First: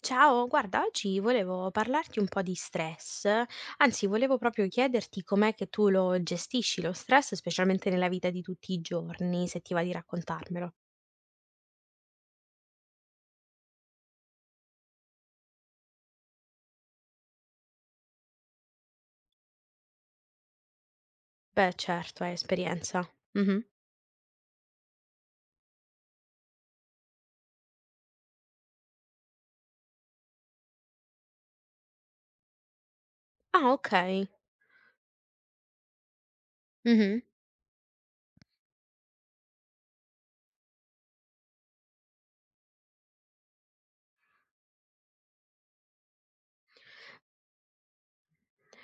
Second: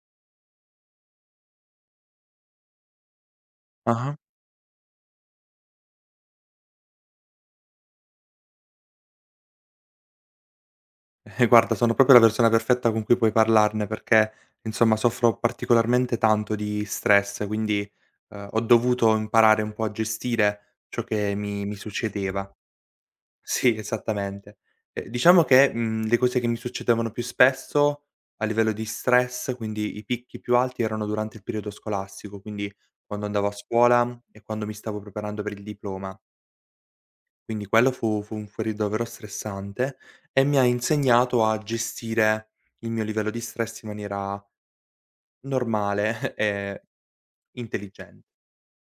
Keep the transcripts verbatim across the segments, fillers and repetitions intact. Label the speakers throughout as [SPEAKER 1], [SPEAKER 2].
[SPEAKER 1] Ciao, guarda, oggi volevo parlarti un po' di stress, anzi
[SPEAKER 2] Ah-ah.
[SPEAKER 1] volevo proprio chiederti com'è che tu lo gestisci lo stress, specialmente nella vita di tutti i giorni, se ti va di raccontarmelo.
[SPEAKER 2] Eh, guarda, sono proprio la persona perfetta con cui puoi parlarne perché, insomma, soffro particolarmente tanto di stress, quindi, uhm, ho dovuto imparare un po' a gestire ciò che mi
[SPEAKER 1] Beh,
[SPEAKER 2] mi
[SPEAKER 1] certo, hai
[SPEAKER 2] succedeva.
[SPEAKER 1] esperienza. Mh-mh.
[SPEAKER 2] Sì, esattamente. Ehm, diciamo che, mhmm, le cose che mi succedevano più spesso a livello di stress, quindi i picchi più alti, erano durante il periodo scolastico, quindi quando andavo a
[SPEAKER 1] Ah,
[SPEAKER 2] scuola
[SPEAKER 1] okay.
[SPEAKER 2] e quando mi stavo preparando per il diploma.
[SPEAKER 1] Mh-mh.
[SPEAKER 2] Quindi quello fu fu un fuori davvero stressante e mi ha insegnato a gestire il mio livello di stress in maniera normale e intelligen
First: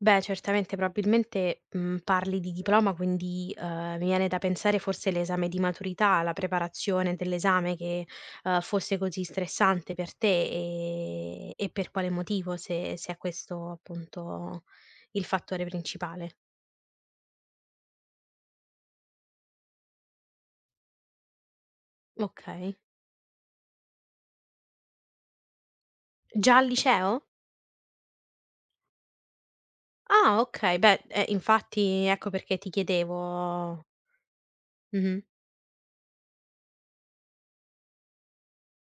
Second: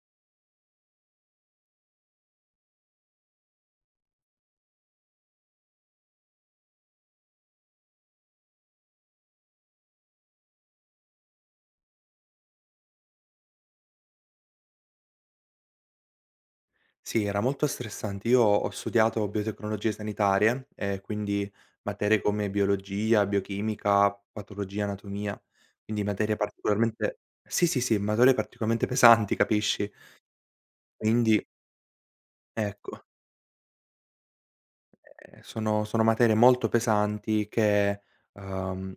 [SPEAKER 1] Beh, certamente, probabilmente, mhmm, parli di diploma, quindi, uhm, mi viene da pensare forse l'esame di maturità, la preparazione dell'esame che, uhm, fosse così stressante per te, ehm, e per quale motivo, se se è questo appunto il fattore principale.
[SPEAKER 2] Sì, era molto stressante. Io ho studiato biotecnologie sanitarie e quindi materie come
[SPEAKER 1] Okay.
[SPEAKER 2] biologia, biochimica, patologia, anatomia, quindi materie
[SPEAKER 1] Già al
[SPEAKER 2] particolarmente
[SPEAKER 1] liceo?
[SPEAKER 2] sì, sì, sì, materie particolarmente pesanti, capisci?
[SPEAKER 1] Ah okay, beh, eh,
[SPEAKER 2] Quindi
[SPEAKER 1] infatti ecco perché ti
[SPEAKER 2] ecco.
[SPEAKER 1] chiedevo. Mh-mh.
[SPEAKER 2] Ehm, sono sono materie molto pesanti che, uhm,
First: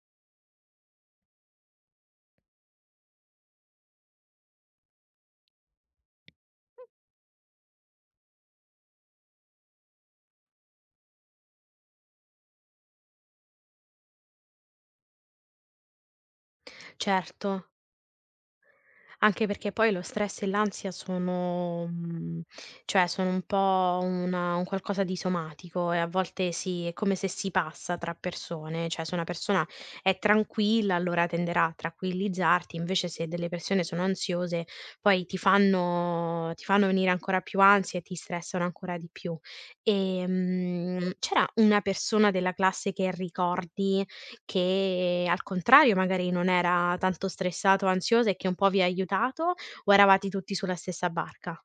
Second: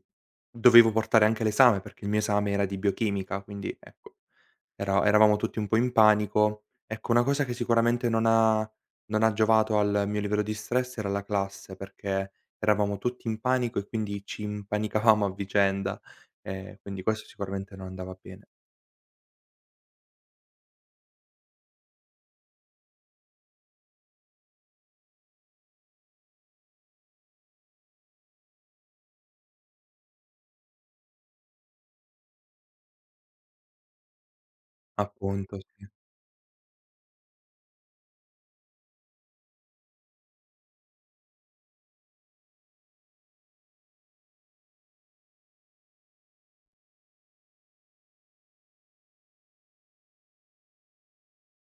[SPEAKER 2] dovevo portare anche l'esame, perché il mio esame era di biochimica, quindi ecco, era eravamo tutti un po' in panico. Ecco, una cosa che sicuramente non ha non ha giovato al mio livello di stress era la classe, perché eravamo tutti in panico e quindi ci impanicavamo a vicenda, ehm, quindi questo
[SPEAKER 1] Certo.
[SPEAKER 2] sicuramente non andava bene.
[SPEAKER 1] Anche perché poi lo stress e l'ansia sono mhmm, cioè sono un po' una un qualcosa di somatico e a volte si è come se si passa tra persone, cioè se una persona è tranquilla allora tenderà a tranquillizzarti, invece se delle persone sono ansiose poi ti
[SPEAKER 2] Appunto, sì.
[SPEAKER 1] fanno ti fanno venire ancora più ansia e ti stressano ancora di più. Ehm, c'era una persona della classe che ricordi che al contrario magari non era tanto stressato o ansioso e che un po' vi ha aiutato, o eravate tutti sulla stessa barca?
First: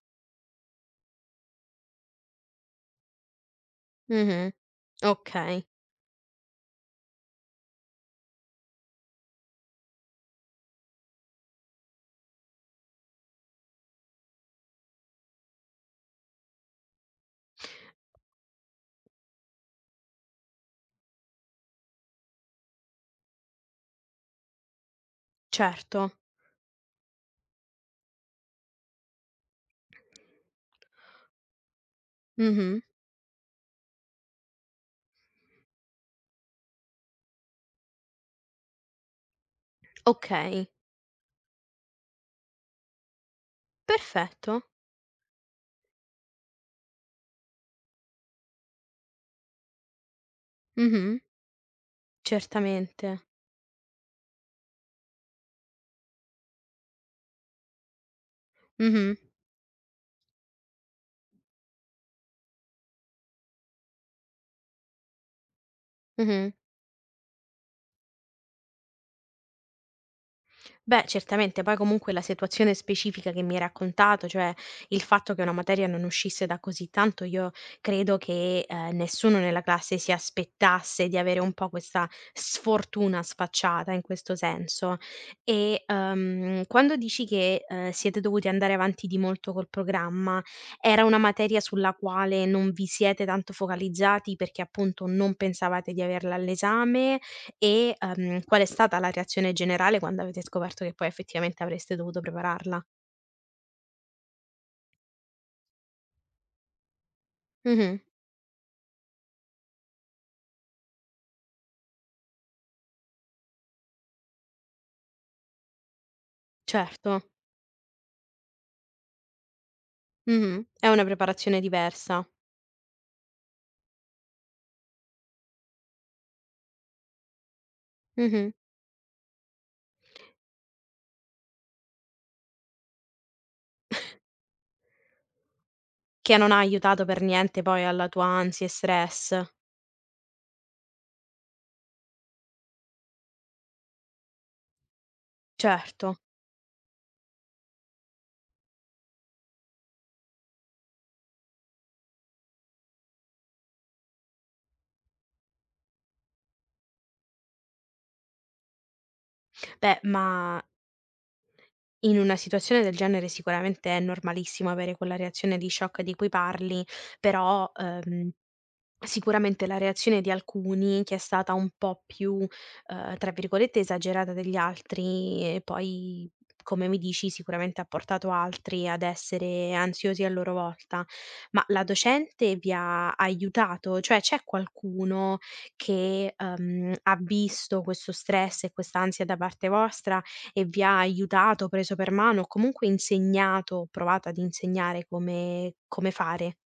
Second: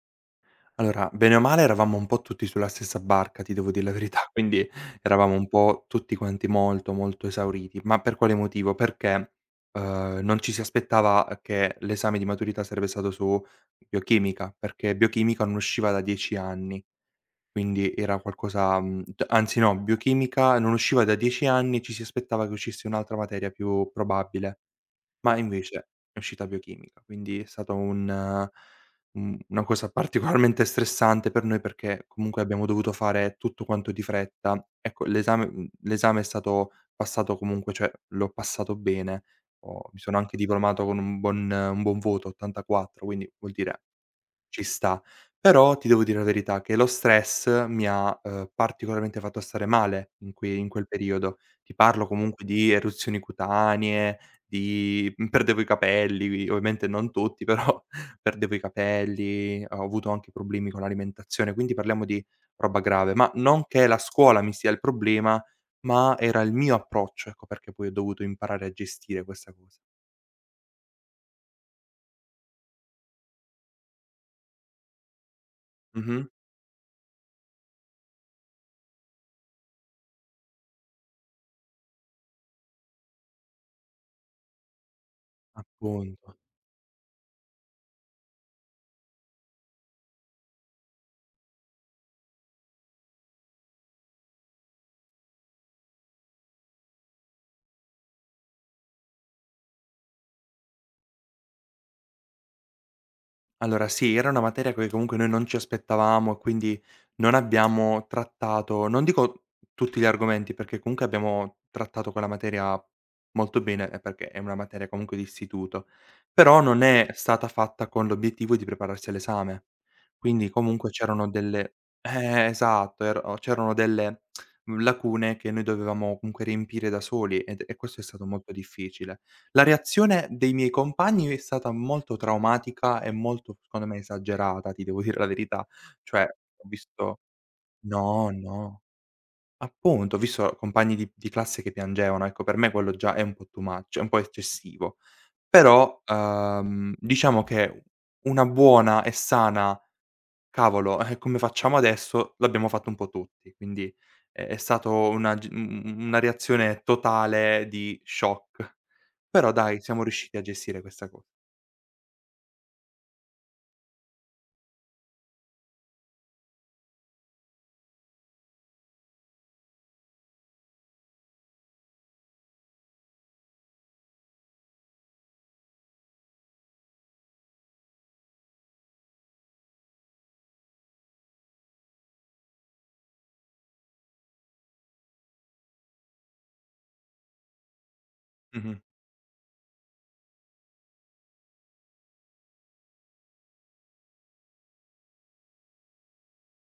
[SPEAKER 2] Allora, bene o male eravamo un po' tutti sulla stessa barca, ti devo dire la verità,
[SPEAKER 1] Mh-mh.
[SPEAKER 2] quindi eravamo un
[SPEAKER 1] Okay.
[SPEAKER 2] po' tutti quanti molto, molto esauriti. Ma per quale motivo? Perché, uhm, non ci si aspettava che l'esame di maturità sarebbe stato su biochimica, perché biochimica non usciva da dieci anni, quindi era qualcosa mhmm, d anzi no, biochimica non usciva da dieci anni, ci si aspettava che uscisse un'altra materia più probabile. Ma invece
[SPEAKER 1] Certo.
[SPEAKER 2] è uscita biochimica, quindi è stato un eh, un una cosa particolarmente stressante per noi perché comunque abbiamo
[SPEAKER 1] Mh-mh.
[SPEAKER 2] dovuto fare tutto quanto di fretta. Ecco, l'esame mhmm, l'esame è stato passato comunque, cioè l'ho passato bene. Ho Mi sono anche
[SPEAKER 1] Okay,
[SPEAKER 2] diplomato con un buon un buon voto, ottantaquattro, quindi vuol dire
[SPEAKER 1] perfetto.
[SPEAKER 2] ci sta. Però ti devo dire la verità che lo stress mi ha, uhm, particolarmente fatto stare male in que in quel
[SPEAKER 1] Mh-mh.
[SPEAKER 2] periodo. Ti parlo comunque di
[SPEAKER 1] Certamente.
[SPEAKER 2] eruzioni cutanee, di mhmm, perdevo i capelli, ovviamente non tutti, però perdevo i
[SPEAKER 1] Mh-mh.
[SPEAKER 2] capelli, ho avuto anche problemi con l'alimentazione, quindi parliamo di roba grave. Ma non che la scuola mi sia il problema, ma era
[SPEAKER 1] Mh-mh.
[SPEAKER 2] il mio approccio, ecco perché poi ho dovuto imparare a gestire questa cosa.
[SPEAKER 1] Beh, certamente, poi comunque la situazione specifica che mi hai raccontato, cioè il fatto che una materia non
[SPEAKER 2] Mh-mh,
[SPEAKER 1] uscisse da così tanto, io credo che eh, nessuno nella classe si aspettasse di avere un po' questa sfortuna sfacciata in questo senso. E
[SPEAKER 2] appunto.
[SPEAKER 1] ehm, quando dici che eh, siete dovuti andare avanti di molto col programma, era una materia sulla quale non vi siete tanto focalizzati perché appunto non pensavate di averla all'esame? E, ehm, qual è stata la reazione generale quando avete scoperto che poi effettivamente avreste dovuto prepararla?
[SPEAKER 2] Allora sì, era una materia che comunque noi non ci aspettavamo e quindi non
[SPEAKER 1] Mh-mh.
[SPEAKER 2] abbiamo trattato, non dico tutti gli argomenti, perché comunque abbiamo trattato quella materia molto bene, ehm, perché è una materia comunque di istituto, però non è
[SPEAKER 1] Certo.
[SPEAKER 2] stata fatta con l'obiettivo di prepararsi all'esame. Quindi
[SPEAKER 1] Mh-mh. È
[SPEAKER 2] comunque
[SPEAKER 1] una
[SPEAKER 2] c'erano
[SPEAKER 1] preparazione
[SPEAKER 2] delle
[SPEAKER 1] diversa.
[SPEAKER 2] eh, esatto, ero c'erano delle lacune che noi dovevamo comunque riempire da soli ed e questo è stato
[SPEAKER 1] Mh-mh.
[SPEAKER 2] molto difficile. La reazione dei miei compagni è stata molto traumatica e molto, secondo me, esagerata, ti devo dire la verità. Cioè,
[SPEAKER 1] Che non ha
[SPEAKER 2] ho
[SPEAKER 1] aiutato
[SPEAKER 2] visto
[SPEAKER 1] per niente poi alla tua
[SPEAKER 2] no,
[SPEAKER 1] ansia e
[SPEAKER 2] no,
[SPEAKER 1] stress.
[SPEAKER 2] appunto, ho visto compagni di di classe che piangevano, ecco, per me quello già è un po' too much, è un po' eccessivo. Però,
[SPEAKER 1] Certo.
[SPEAKER 2] uhm, diciamo che una buona e sana: "Cavolo, eh, come facciamo adesso?" L'abbiamo fatto un po' tutti, quindi è è stato una g u u una reazione totale di shock. Però dai,
[SPEAKER 1] Beh,
[SPEAKER 2] siamo riusciti a
[SPEAKER 1] ma
[SPEAKER 2] gestire questa co
[SPEAKER 1] in una situazione del genere sicuramente è normalissimo avere quella reazione di shock di cui parli, però, ehm Sicuramente la reazione di alcuni, che è stata un po' più, uhm, tra virgolette, "esagerata" degli altri, e poi, come mi dici, sicuramente ha portato altri ad essere ansiosi a loro volta. Ma la docente vi ha aiutato? Cioè, c'è qualcuno che, uhm, ha visto questo stress e
[SPEAKER 2] Mh-mh.
[SPEAKER 1] quest'ansia da parte vostra e vi ha aiutato, preso per mano o comunque insegnato, provato ad insegnare come come fare?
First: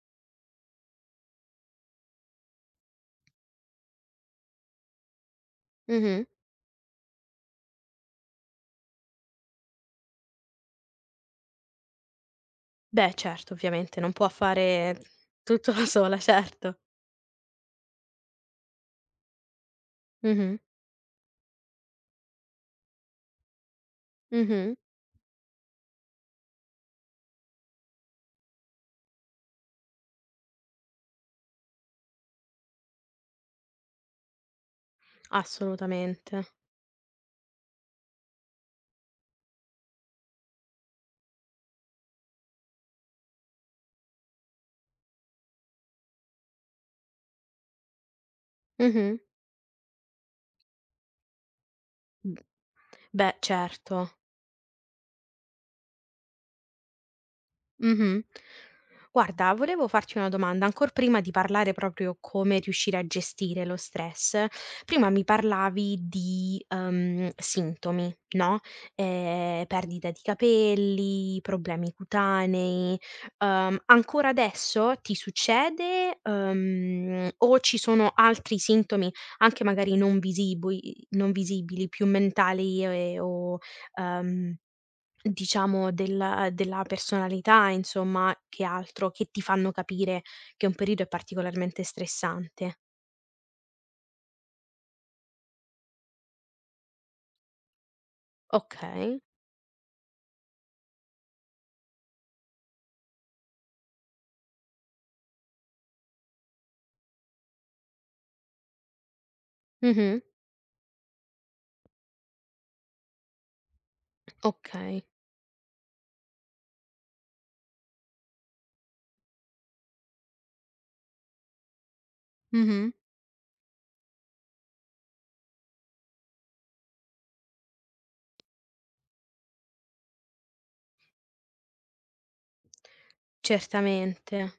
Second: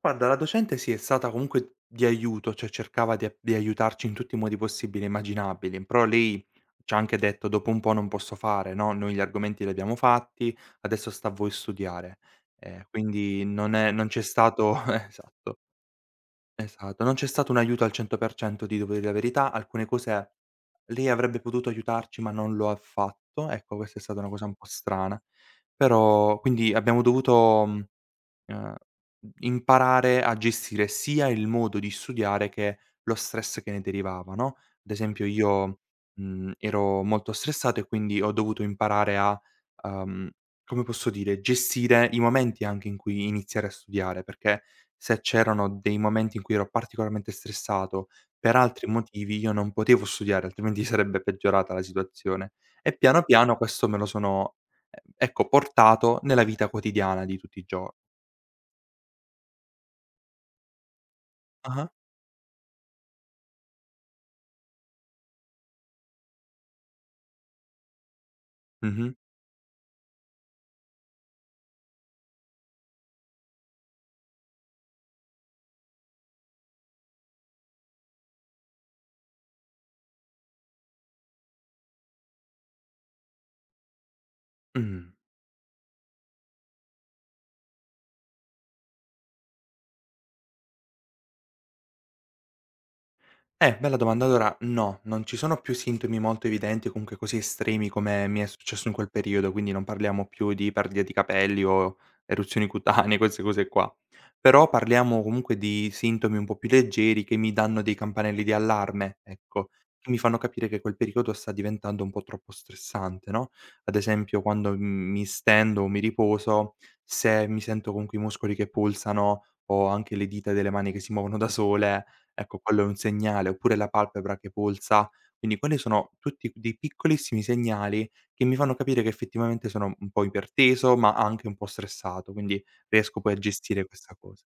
[SPEAKER 2] Guarda, la docente sì, è stata comunque di aiuto, cioè cercava di a di aiutarci in tutti i modi possibili e immaginabili, però
[SPEAKER 1] Mh-mh.
[SPEAKER 2] lei c'ha anche detto: "Dopo un po' non posso fare, no, noi gli argomenti li abbiamo fatti, adesso sta a voi studiare". Ehm,
[SPEAKER 1] Beh
[SPEAKER 2] quindi
[SPEAKER 1] certo,
[SPEAKER 2] non è
[SPEAKER 1] ovviamente,
[SPEAKER 2] non
[SPEAKER 1] non
[SPEAKER 2] c'è
[SPEAKER 1] può
[SPEAKER 2] stato
[SPEAKER 1] fare
[SPEAKER 2] esatto,
[SPEAKER 1] tutto da sola, certo.
[SPEAKER 2] esatto, non c'è stato un aiuto al cento per cento, ti devo dire la verità. Alcune cose
[SPEAKER 1] Mh-mh,
[SPEAKER 2] lei avrebbe potuto aiutarci, ma non lo ha fatto. Ecco, questa è stata una cosa un po'
[SPEAKER 1] mh-mh,
[SPEAKER 2] strana. Però quindi abbiamo dovuto, mhmm Ehm, imparare a gestire sia il modo di studiare che lo stress che ne derivava, no, ad esempio io,
[SPEAKER 1] assolutamente.
[SPEAKER 2] mhmm, ero molto stressato e quindi ho dovuto imparare a, uhm, come posso dire, gestire i momenti anche in cui iniziare a studiare, perché se c'erano dei momenti in cui ero particolarmente stressato per altri
[SPEAKER 1] Mh-mh.
[SPEAKER 2] motivi, io non potevo studiare, altrimenti sarebbe peggiorata la
[SPEAKER 1] Mh.
[SPEAKER 2] situazione. E piano
[SPEAKER 1] Beh
[SPEAKER 2] piano questo
[SPEAKER 1] certo.
[SPEAKER 2] me lo sono, ehm, ecco portato nella vita quotidiana di tutti i gio
[SPEAKER 1] Mh-mh. Guarda, volevo farti una domanda, ancor prima di parlare
[SPEAKER 2] Ah-ah.
[SPEAKER 1] proprio come riuscire a gestire lo stress, prima mi parlavi di, uhm, sintomi, no,
[SPEAKER 2] Mh-mh.
[SPEAKER 1] ehm, perdita di capelli, problemi cutanei, uhm, ancora adesso ti succede, uhm, o ci sono altri sintomi, anche magari non visibui non visibili, più mentali e o, uhm
[SPEAKER 2] Mh.
[SPEAKER 1] Diciamo della della personalità insomma, che altro, che ti fanno capire che un periodo è particolarmente stressante.
[SPEAKER 2] Eh, bella domanda. Allora, no, non ci sono più sintomi molto evidenti o comunque così estremi come mi è successo in quel
[SPEAKER 1] Okay.
[SPEAKER 2] periodo, quindi non parliamo più di perdita di capelli o eruzioni cutanee, queste cose qua. Però parliamo comunque di sintomi un po' più leggeri che mi danno dei campanelli di allarme, ecco, che
[SPEAKER 1] Mh-mh.
[SPEAKER 2] mi fanno capire che quel periodo sta diventando un po' troppo stressante, no? Ad esempio, quando
[SPEAKER 1] Okay.
[SPEAKER 2] m- mi stendo o mi riposo, se mi sento comunque i muscoli che pulsano o anche le dita delle mani che si muovono da sole. Ecco, quello è
[SPEAKER 1] Mh-mh.
[SPEAKER 2] un segnale, oppure la palpebra che pulsa. Quindi quelli sono tutti dei piccolissimi segnali che mi fanno capire che effettivamente sono un po' iperteso, ma anche un po' stressato, quindi riesco poi a gestire questa cosa.
[SPEAKER 1] Certamente.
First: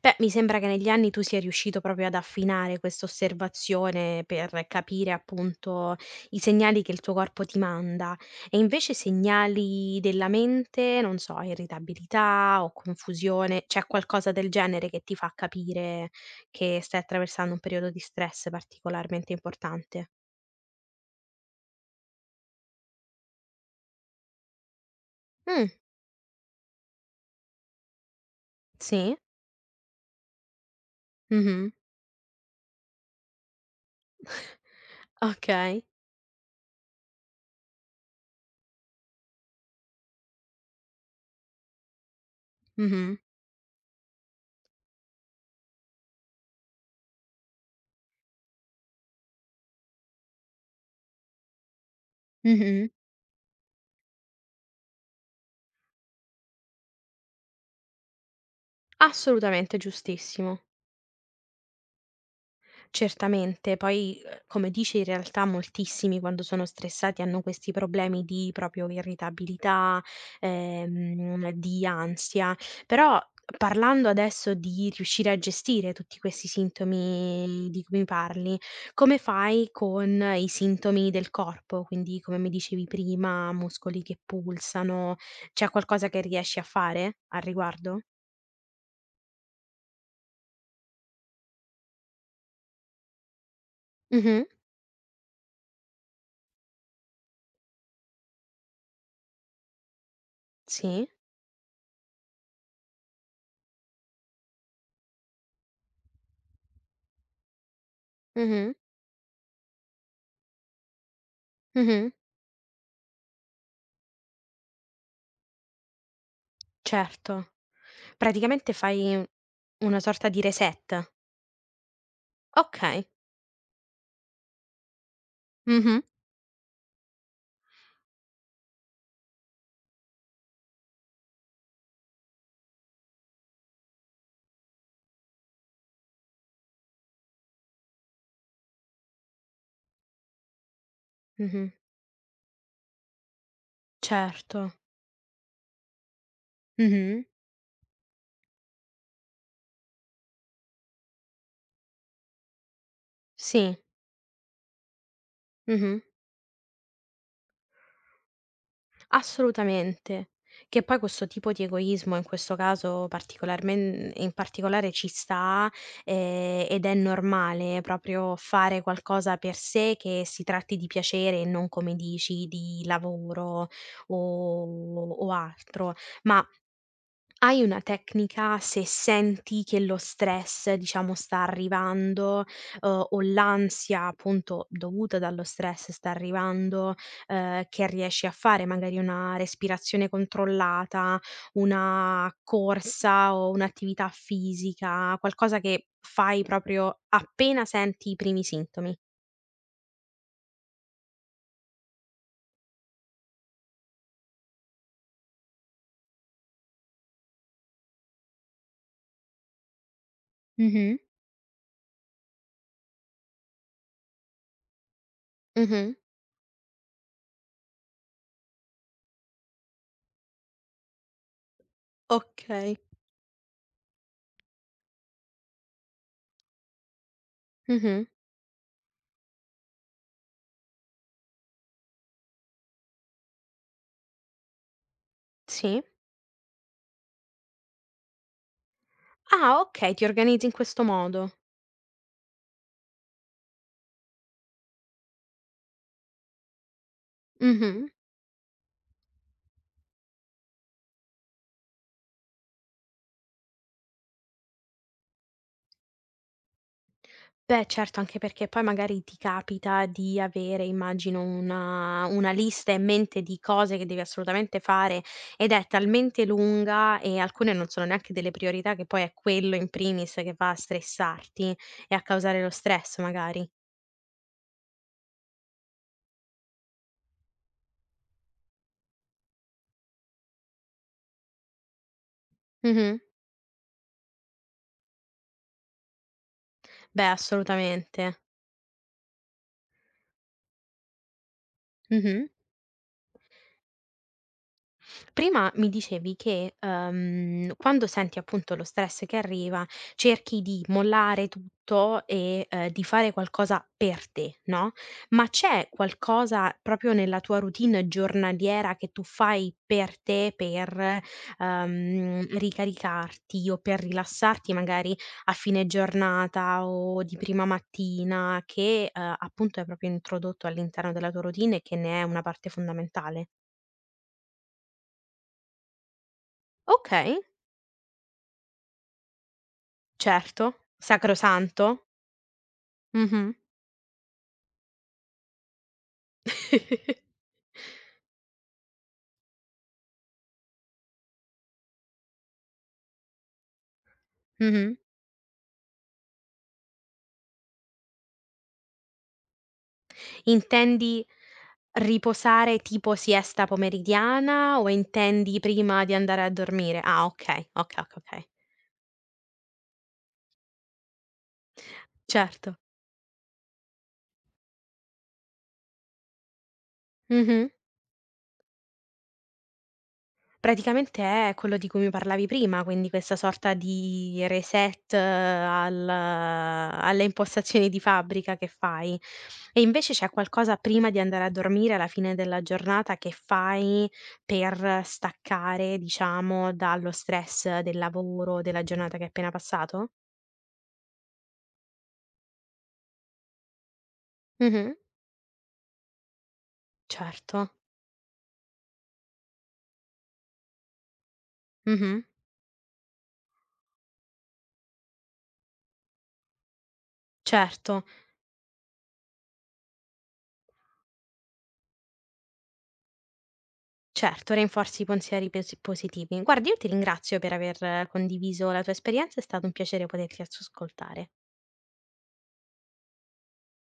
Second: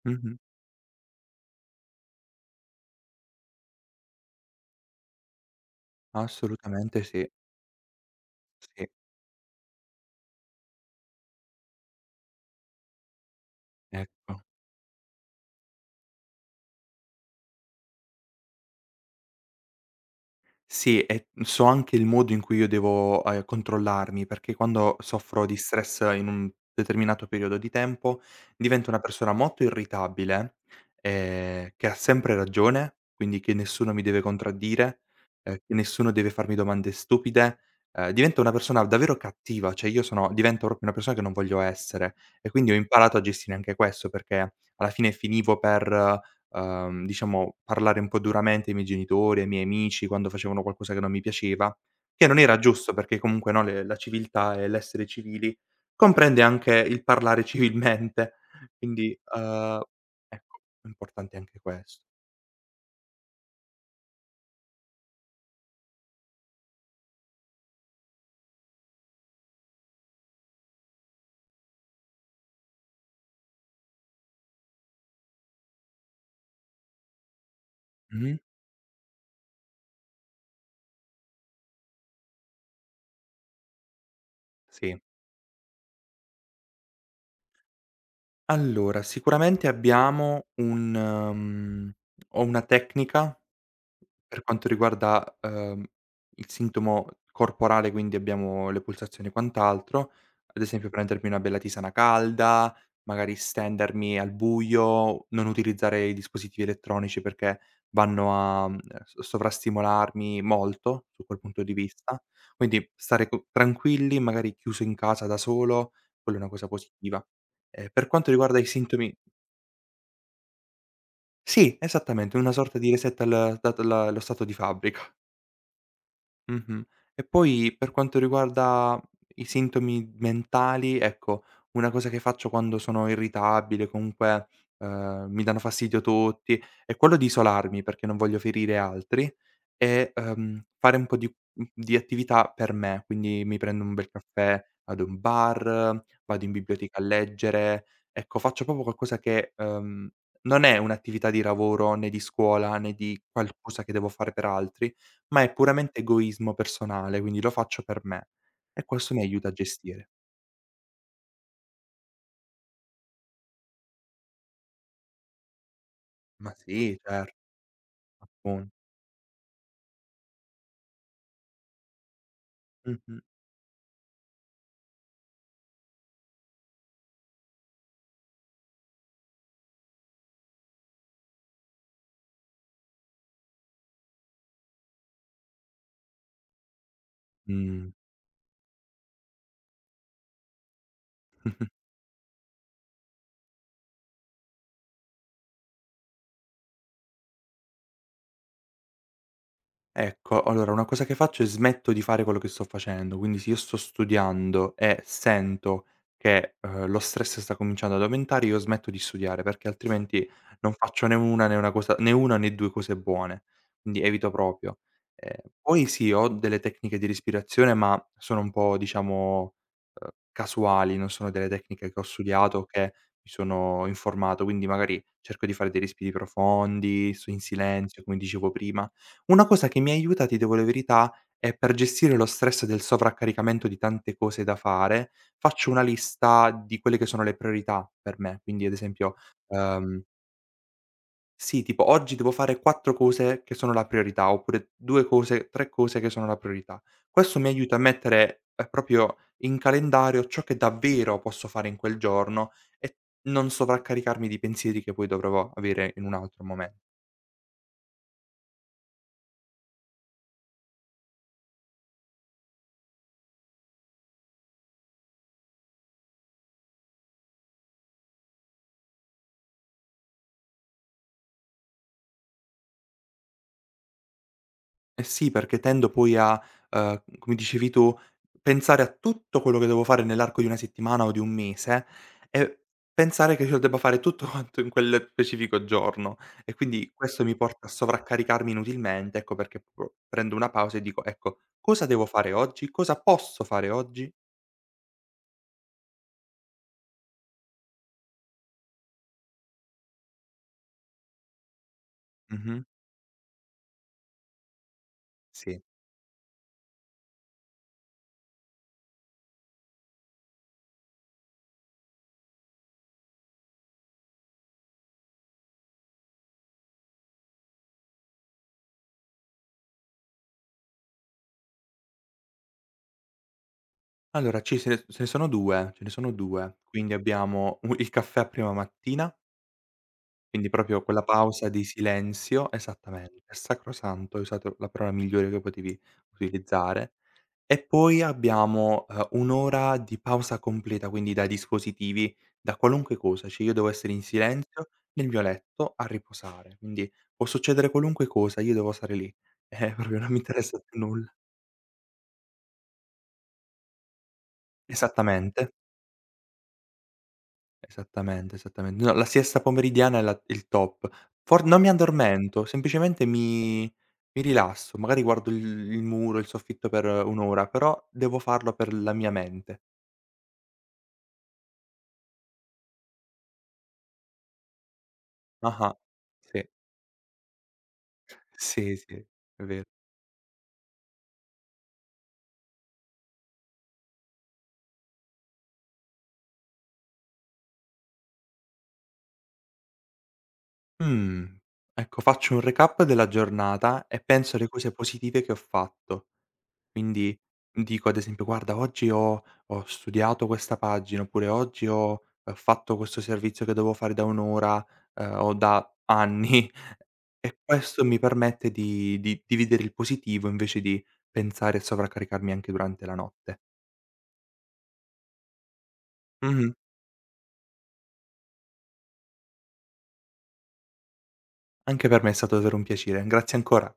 [SPEAKER 1] Beh, mi
[SPEAKER 2] Mh-mh.
[SPEAKER 1] sembra che negli anni tu sia riuscito proprio ad affinare questa osservazione per capire appunto i segnali che il
[SPEAKER 2] Assolutamente
[SPEAKER 1] tuo
[SPEAKER 2] sì,
[SPEAKER 1] corpo ti manda e
[SPEAKER 2] sì,
[SPEAKER 1] invece segnali della mente, non so, irritabilità o confusione, c'è qualcosa
[SPEAKER 2] ecco.
[SPEAKER 1] del genere che ti fa capire che stai attraversando un periodo di stress particolarmente importante?
[SPEAKER 2] Sì, e so anche il modo in cui io devo, ehm, controllarmi, perché quando soffro di
[SPEAKER 1] Mh,
[SPEAKER 2] stress in un determinato periodo di tempo, divento una
[SPEAKER 1] sì,
[SPEAKER 2] persona molto irritabile,
[SPEAKER 1] mh-mh.
[SPEAKER 2] ehm, che ha sempre ragione, quindi che nessuno mi deve contraddire, ehm, che
[SPEAKER 1] Okay.
[SPEAKER 2] nessuno deve farmi domande stupide. Ehm, divento una persona davvero cattiva, cioè io sono divento proprio una persona che non voglio essere e quindi ho
[SPEAKER 1] Mh-mh.
[SPEAKER 2] imparato a gestire anche questo, perché alla fine finivo per uhm, diciamo, parlare un po' duramente ai miei genitori, ai miei amici quando facevano qualcosa che non mi piaceva, che non era
[SPEAKER 1] Mh-mh.
[SPEAKER 2] giusto perché comunque, no, le la civiltà e l'essere civili comprende anche il parlare civilmente. Quindi,
[SPEAKER 1] Assolutamente,
[SPEAKER 2] uhm, ecco,
[SPEAKER 1] giustissimo.
[SPEAKER 2] è importante anche questo.
[SPEAKER 1] Certamente, poi, uhm, come dici in realtà moltissimi quando sono stressati hanno questi problemi di proprio irritabilità, ehm, di ansia, però parlando adesso di riuscire a gestire tutti questi sintomi di cui mi
[SPEAKER 2] Mh-mh.
[SPEAKER 1] parli, come fai con i sintomi del corpo? Quindi, come mi dicevi prima, muscoli che
[SPEAKER 2] Sì.
[SPEAKER 1] pulsano, c'è qualcosa che riesci a fare al riguardo?
[SPEAKER 2] Allora, sicuramente abbiamo un mhmm, ho una tecnica. Per
[SPEAKER 1] Mh-mh.
[SPEAKER 2] quanto riguarda, uhm, il sintomo corporale, quindi abbiamo le pulsazioni e quant'altro, ad esempio
[SPEAKER 1] Sì.
[SPEAKER 2] prendermi una bella tisana calda, magari stendermi al buio, non utilizzare i dispositivi elettronici perché vanno a,
[SPEAKER 1] Mh-mh.
[SPEAKER 2] mhmm, s sovrastimolarmi molto su quel punto di
[SPEAKER 1] Mh-mh.
[SPEAKER 2] vista. Quindi stare co tranquilli, magari chiuso in casa da solo, quella è una cosa positiva.
[SPEAKER 1] Certo.
[SPEAKER 2] Ehm, per quanto riguarda i
[SPEAKER 1] Praticamente
[SPEAKER 2] sintomi
[SPEAKER 1] fai una sorta di reset.
[SPEAKER 2] sì, esattamente, una sorta di
[SPEAKER 1] Okay.
[SPEAKER 2] reset al dat la lo stato di fabbrica.
[SPEAKER 1] Mh-mh.
[SPEAKER 2] Mh-mh. E poi per quanto riguarda i sintomi mentali, ecco, una cosa che faccio quando sono irritabile, comunque, ehm, mi danno fastidio tutti, è quello di isolarmi perché non voglio ferire altri e, ehm, fare un po' di mhmm,
[SPEAKER 1] Mh-mh.
[SPEAKER 2] di attività per me, quindi mi prendo un bel caffè,
[SPEAKER 1] Certo.
[SPEAKER 2] vado in bar, vado in biblioteca a
[SPEAKER 1] Mh-mh.
[SPEAKER 2] leggere. Ecco, faccio proprio qualcosa che, ehm, non è un'attività di lavoro, né di scuola, né di
[SPEAKER 1] Sì.
[SPEAKER 2] qualcosa che devo fare per altri, ma è
[SPEAKER 1] Mh-mh.
[SPEAKER 2] puramente egoismo personale, quindi lo faccio per me. E questo mi aiuta a gestire.
[SPEAKER 1] Assolutamente. Che poi questo tipo di egoismo in questo caso particolarmen in particolare ci sta,
[SPEAKER 2] Ma
[SPEAKER 1] ehm, ed è
[SPEAKER 2] sì, certo,
[SPEAKER 1] normale proprio
[SPEAKER 2] appun
[SPEAKER 1] fare qualcosa per sé, che si tratti di piacere e non come dici di
[SPEAKER 2] mh-mh.
[SPEAKER 1] lavoro o o altro. Ma Hai una tecnica se senti che lo stress, diciamo, sta arrivando, uhm, o l'ansia, appunto, dovuta dallo stress sta arrivando, uhm, che riesci a fare magari una respirazione controllata,
[SPEAKER 2] Mh.
[SPEAKER 1] una corsa o un'attività fisica, qualcosa che fai proprio appena senti i primi sintomi?
[SPEAKER 2] Ecco, allora una cosa che faccio è smetto di fare quello che sto facendo, quindi se io sto studiando e sento che, uhm, lo stress sta cominciando ad aumentare, io smetto di studiare, perché altrimenti non
[SPEAKER 1] Mh-mh.
[SPEAKER 2] faccio né una né una cosa né una né due cose buone, quindi evito proprio. Ehm, poi
[SPEAKER 1] Mh-mh.
[SPEAKER 2] sì, ho delle tecniche di respirazione, ma sono un po' diciamo, uhm, casuali, non sono delle tecniche che ho studiato o
[SPEAKER 1] Okay.
[SPEAKER 2] che mi sono informato, quindi magari cerco di fare dei respiri profondi, sto in silenzio,
[SPEAKER 1] Mh-mh.
[SPEAKER 2] come dicevo prima una cosa che mi aiuta, ti devo la verità, è per gestire lo stress del sovraccaricamento di tante cose da fare, faccio
[SPEAKER 1] Sì.
[SPEAKER 2] una lista di quelle che sono le priorità per me. Quindi ad esempio,
[SPEAKER 1] Ah, okay,
[SPEAKER 2] ehm
[SPEAKER 1] ti organizzi in questo modo.
[SPEAKER 2] sì, tipo oggi devo fare quattro cose che sono la priorità, oppure due cose, tre cose che sono la priorità. Questo mi aiuta a
[SPEAKER 1] Mh-mh.
[SPEAKER 2] mettere, ehm, proprio in calendario ciò che davvero posso fare in quel giorno e non sovraccaricarmi di pensieri che poi dovrò avere in un altro momen
[SPEAKER 1] Beh certo, anche perché poi magari ti capita di avere, immagino, una una lista in mente di cose che devi assolutamente fare ed è talmente lunga e alcune non sono neanche delle priorità che poi è quello in primis che va a stressarti e a causare lo stress magari.
[SPEAKER 2] Eh sì, perché tendo poi a, uhm, come dicevi tu, pensare a tutto quello che devo fare nell'arco di una settimana o di un mese e
[SPEAKER 1] Mh-mh.
[SPEAKER 2] pensare che io debba fare tutto quanto in quel specifico giorno. E quindi
[SPEAKER 1] Beh
[SPEAKER 2] questo mi porta a
[SPEAKER 1] assolutamente.
[SPEAKER 2] sovraccaricarmi inutilmente, ecco perché proprio prendo una pausa e dico: "Ecco, cosa devo
[SPEAKER 1] Mh-mh.
[SPEAKER 2] fare oggi? Cosa posso fare oggi?"
[SPEAKER 1] Prima mi dicevi che, ehm, quando senti appunto lo stress che arriva, cerchi di mollare tutto e,
[SPEAKER 2] Mh-mh,
[SPEAKER 1] ehm, di fare qualcosa per te, no, ma
[SPEAKER 2] sì.
[SPEAKER 1] c'è qualcosa proprio nella tua routine giornaliera che tu fai per te, per, ehm, ricaricarti o per rilassarti magari a fine giornata o di prima mattina che, ehm, appunto hai proprio introdotto all'interno della tua routine e che ne è una parte fondamentale?
[SPEAKER 2] Allora ci se ne se ne sono due, ce ne sono due. Quindi
[SPEAKER 1] Okay.
[SPEAKER 2] abbiamo u il caffè a prima mattina.
[SPEAKER 1] Certo,
[SPEAKER 2] Quindi proprio quella pausa di
[SPEAKER 1] sacrosanto.
[SPEAKER 2] silenzio esattamente,
[SPEAKER 1] Mh-mh.
[SPEAKER 2] è sacrosanto, hai usato la parola migliore che potevi utilizzare. E poi abbiamo, ehm, un' ora di pausa completa, quindi dai dispositivi, da qualunque cosa, cioè io devo essere in silenzio
[SPEAKER 1] Mh-mh.
[SPEAKER 2] nel mio letto a riposare, quindi può succedere qualunque cosa, io devo stare lì, eh, proprio non mi interessa più
[SPEAKER 1] Intendi
[SPEAKER 2] nulla.
[SPEAKER 1] riposare tipo siesta pomeridiana o intendi
[SPEAKER 2] Esattamente.
[SPEAKER 1] prima di andare a dormire? Ah okay, oka oka okay.
[SPEAKER 2] Esattamente, esattamente. No, la siesta pomeridiana è la il top. For non mi addormento,
[SPEAKER 1] Certo.
[SPEAKER 2] semplicemente mi mi rilasso, magari guardo il il muro, il soffitto per un' ora,
[SPEAKER 1] Mh-mh.
[SPEAKER 2] però devo farlo per la mia mente.
[SPEAKER 1] Praticamente è quello di cui mi parlavi prima, quindi questa sorta di reset eh,
[SPEAKER 2] Ah-ah.
[SPEAKER 1] al
[SPEAKER 2] Sì.
[SPEAKER 1] alle impostazioni di fabbrica che
[SPEAKER 2] Sì, sì,
[SPEAKER 1] fai.
[SPEAKER 2] è
[SPEAKER 1] E
[SPEAKER 2] vero.
[SPEAKER 1] invece c'è qualcosa prima di andare a dormire, alla fine della giornata, che fai per staccare, diciamo, dallo stress del lavoro, della giornata che è appena passato?
[SPEAKER 2] Mh. Ecco, faccio un recap della giornata e penso alle cose
[SPEAKER 1] Mh-mh.
[SPEAKER 2] positive che ho fatto. Quindi
[SPEAKER 1] Certo.
[SPEAKER 2] dico ad esempio: "Guarda oggi ho ho studiato questa pagina", oppure "Oggi
[SPEAKER 1] Mh-mh.
[SPEAKER 2] ho, ehm, fatto questo servizio che dovevo fare da un' ora, ehm, o da anni". E questo
[SPEAKER 1] Certo.
[SPEAKER 2] mi permette di di di vedere il positivo invece di pensare e sovraccaricarmi anche durante la notte.
[SPEAKER 1] Certo, rinforzi i pensieri pesi positivi. Guarda,
[SPEAKER 2] Mh-mh.
[SPEAKER 1] io ti ringrazio per aver eh, condiviso la tua esperienza, è stato un piacere poterti ascoltare.
[SPEAKER 2] Anche per me è stato davvero un piacere. Grazie ancora.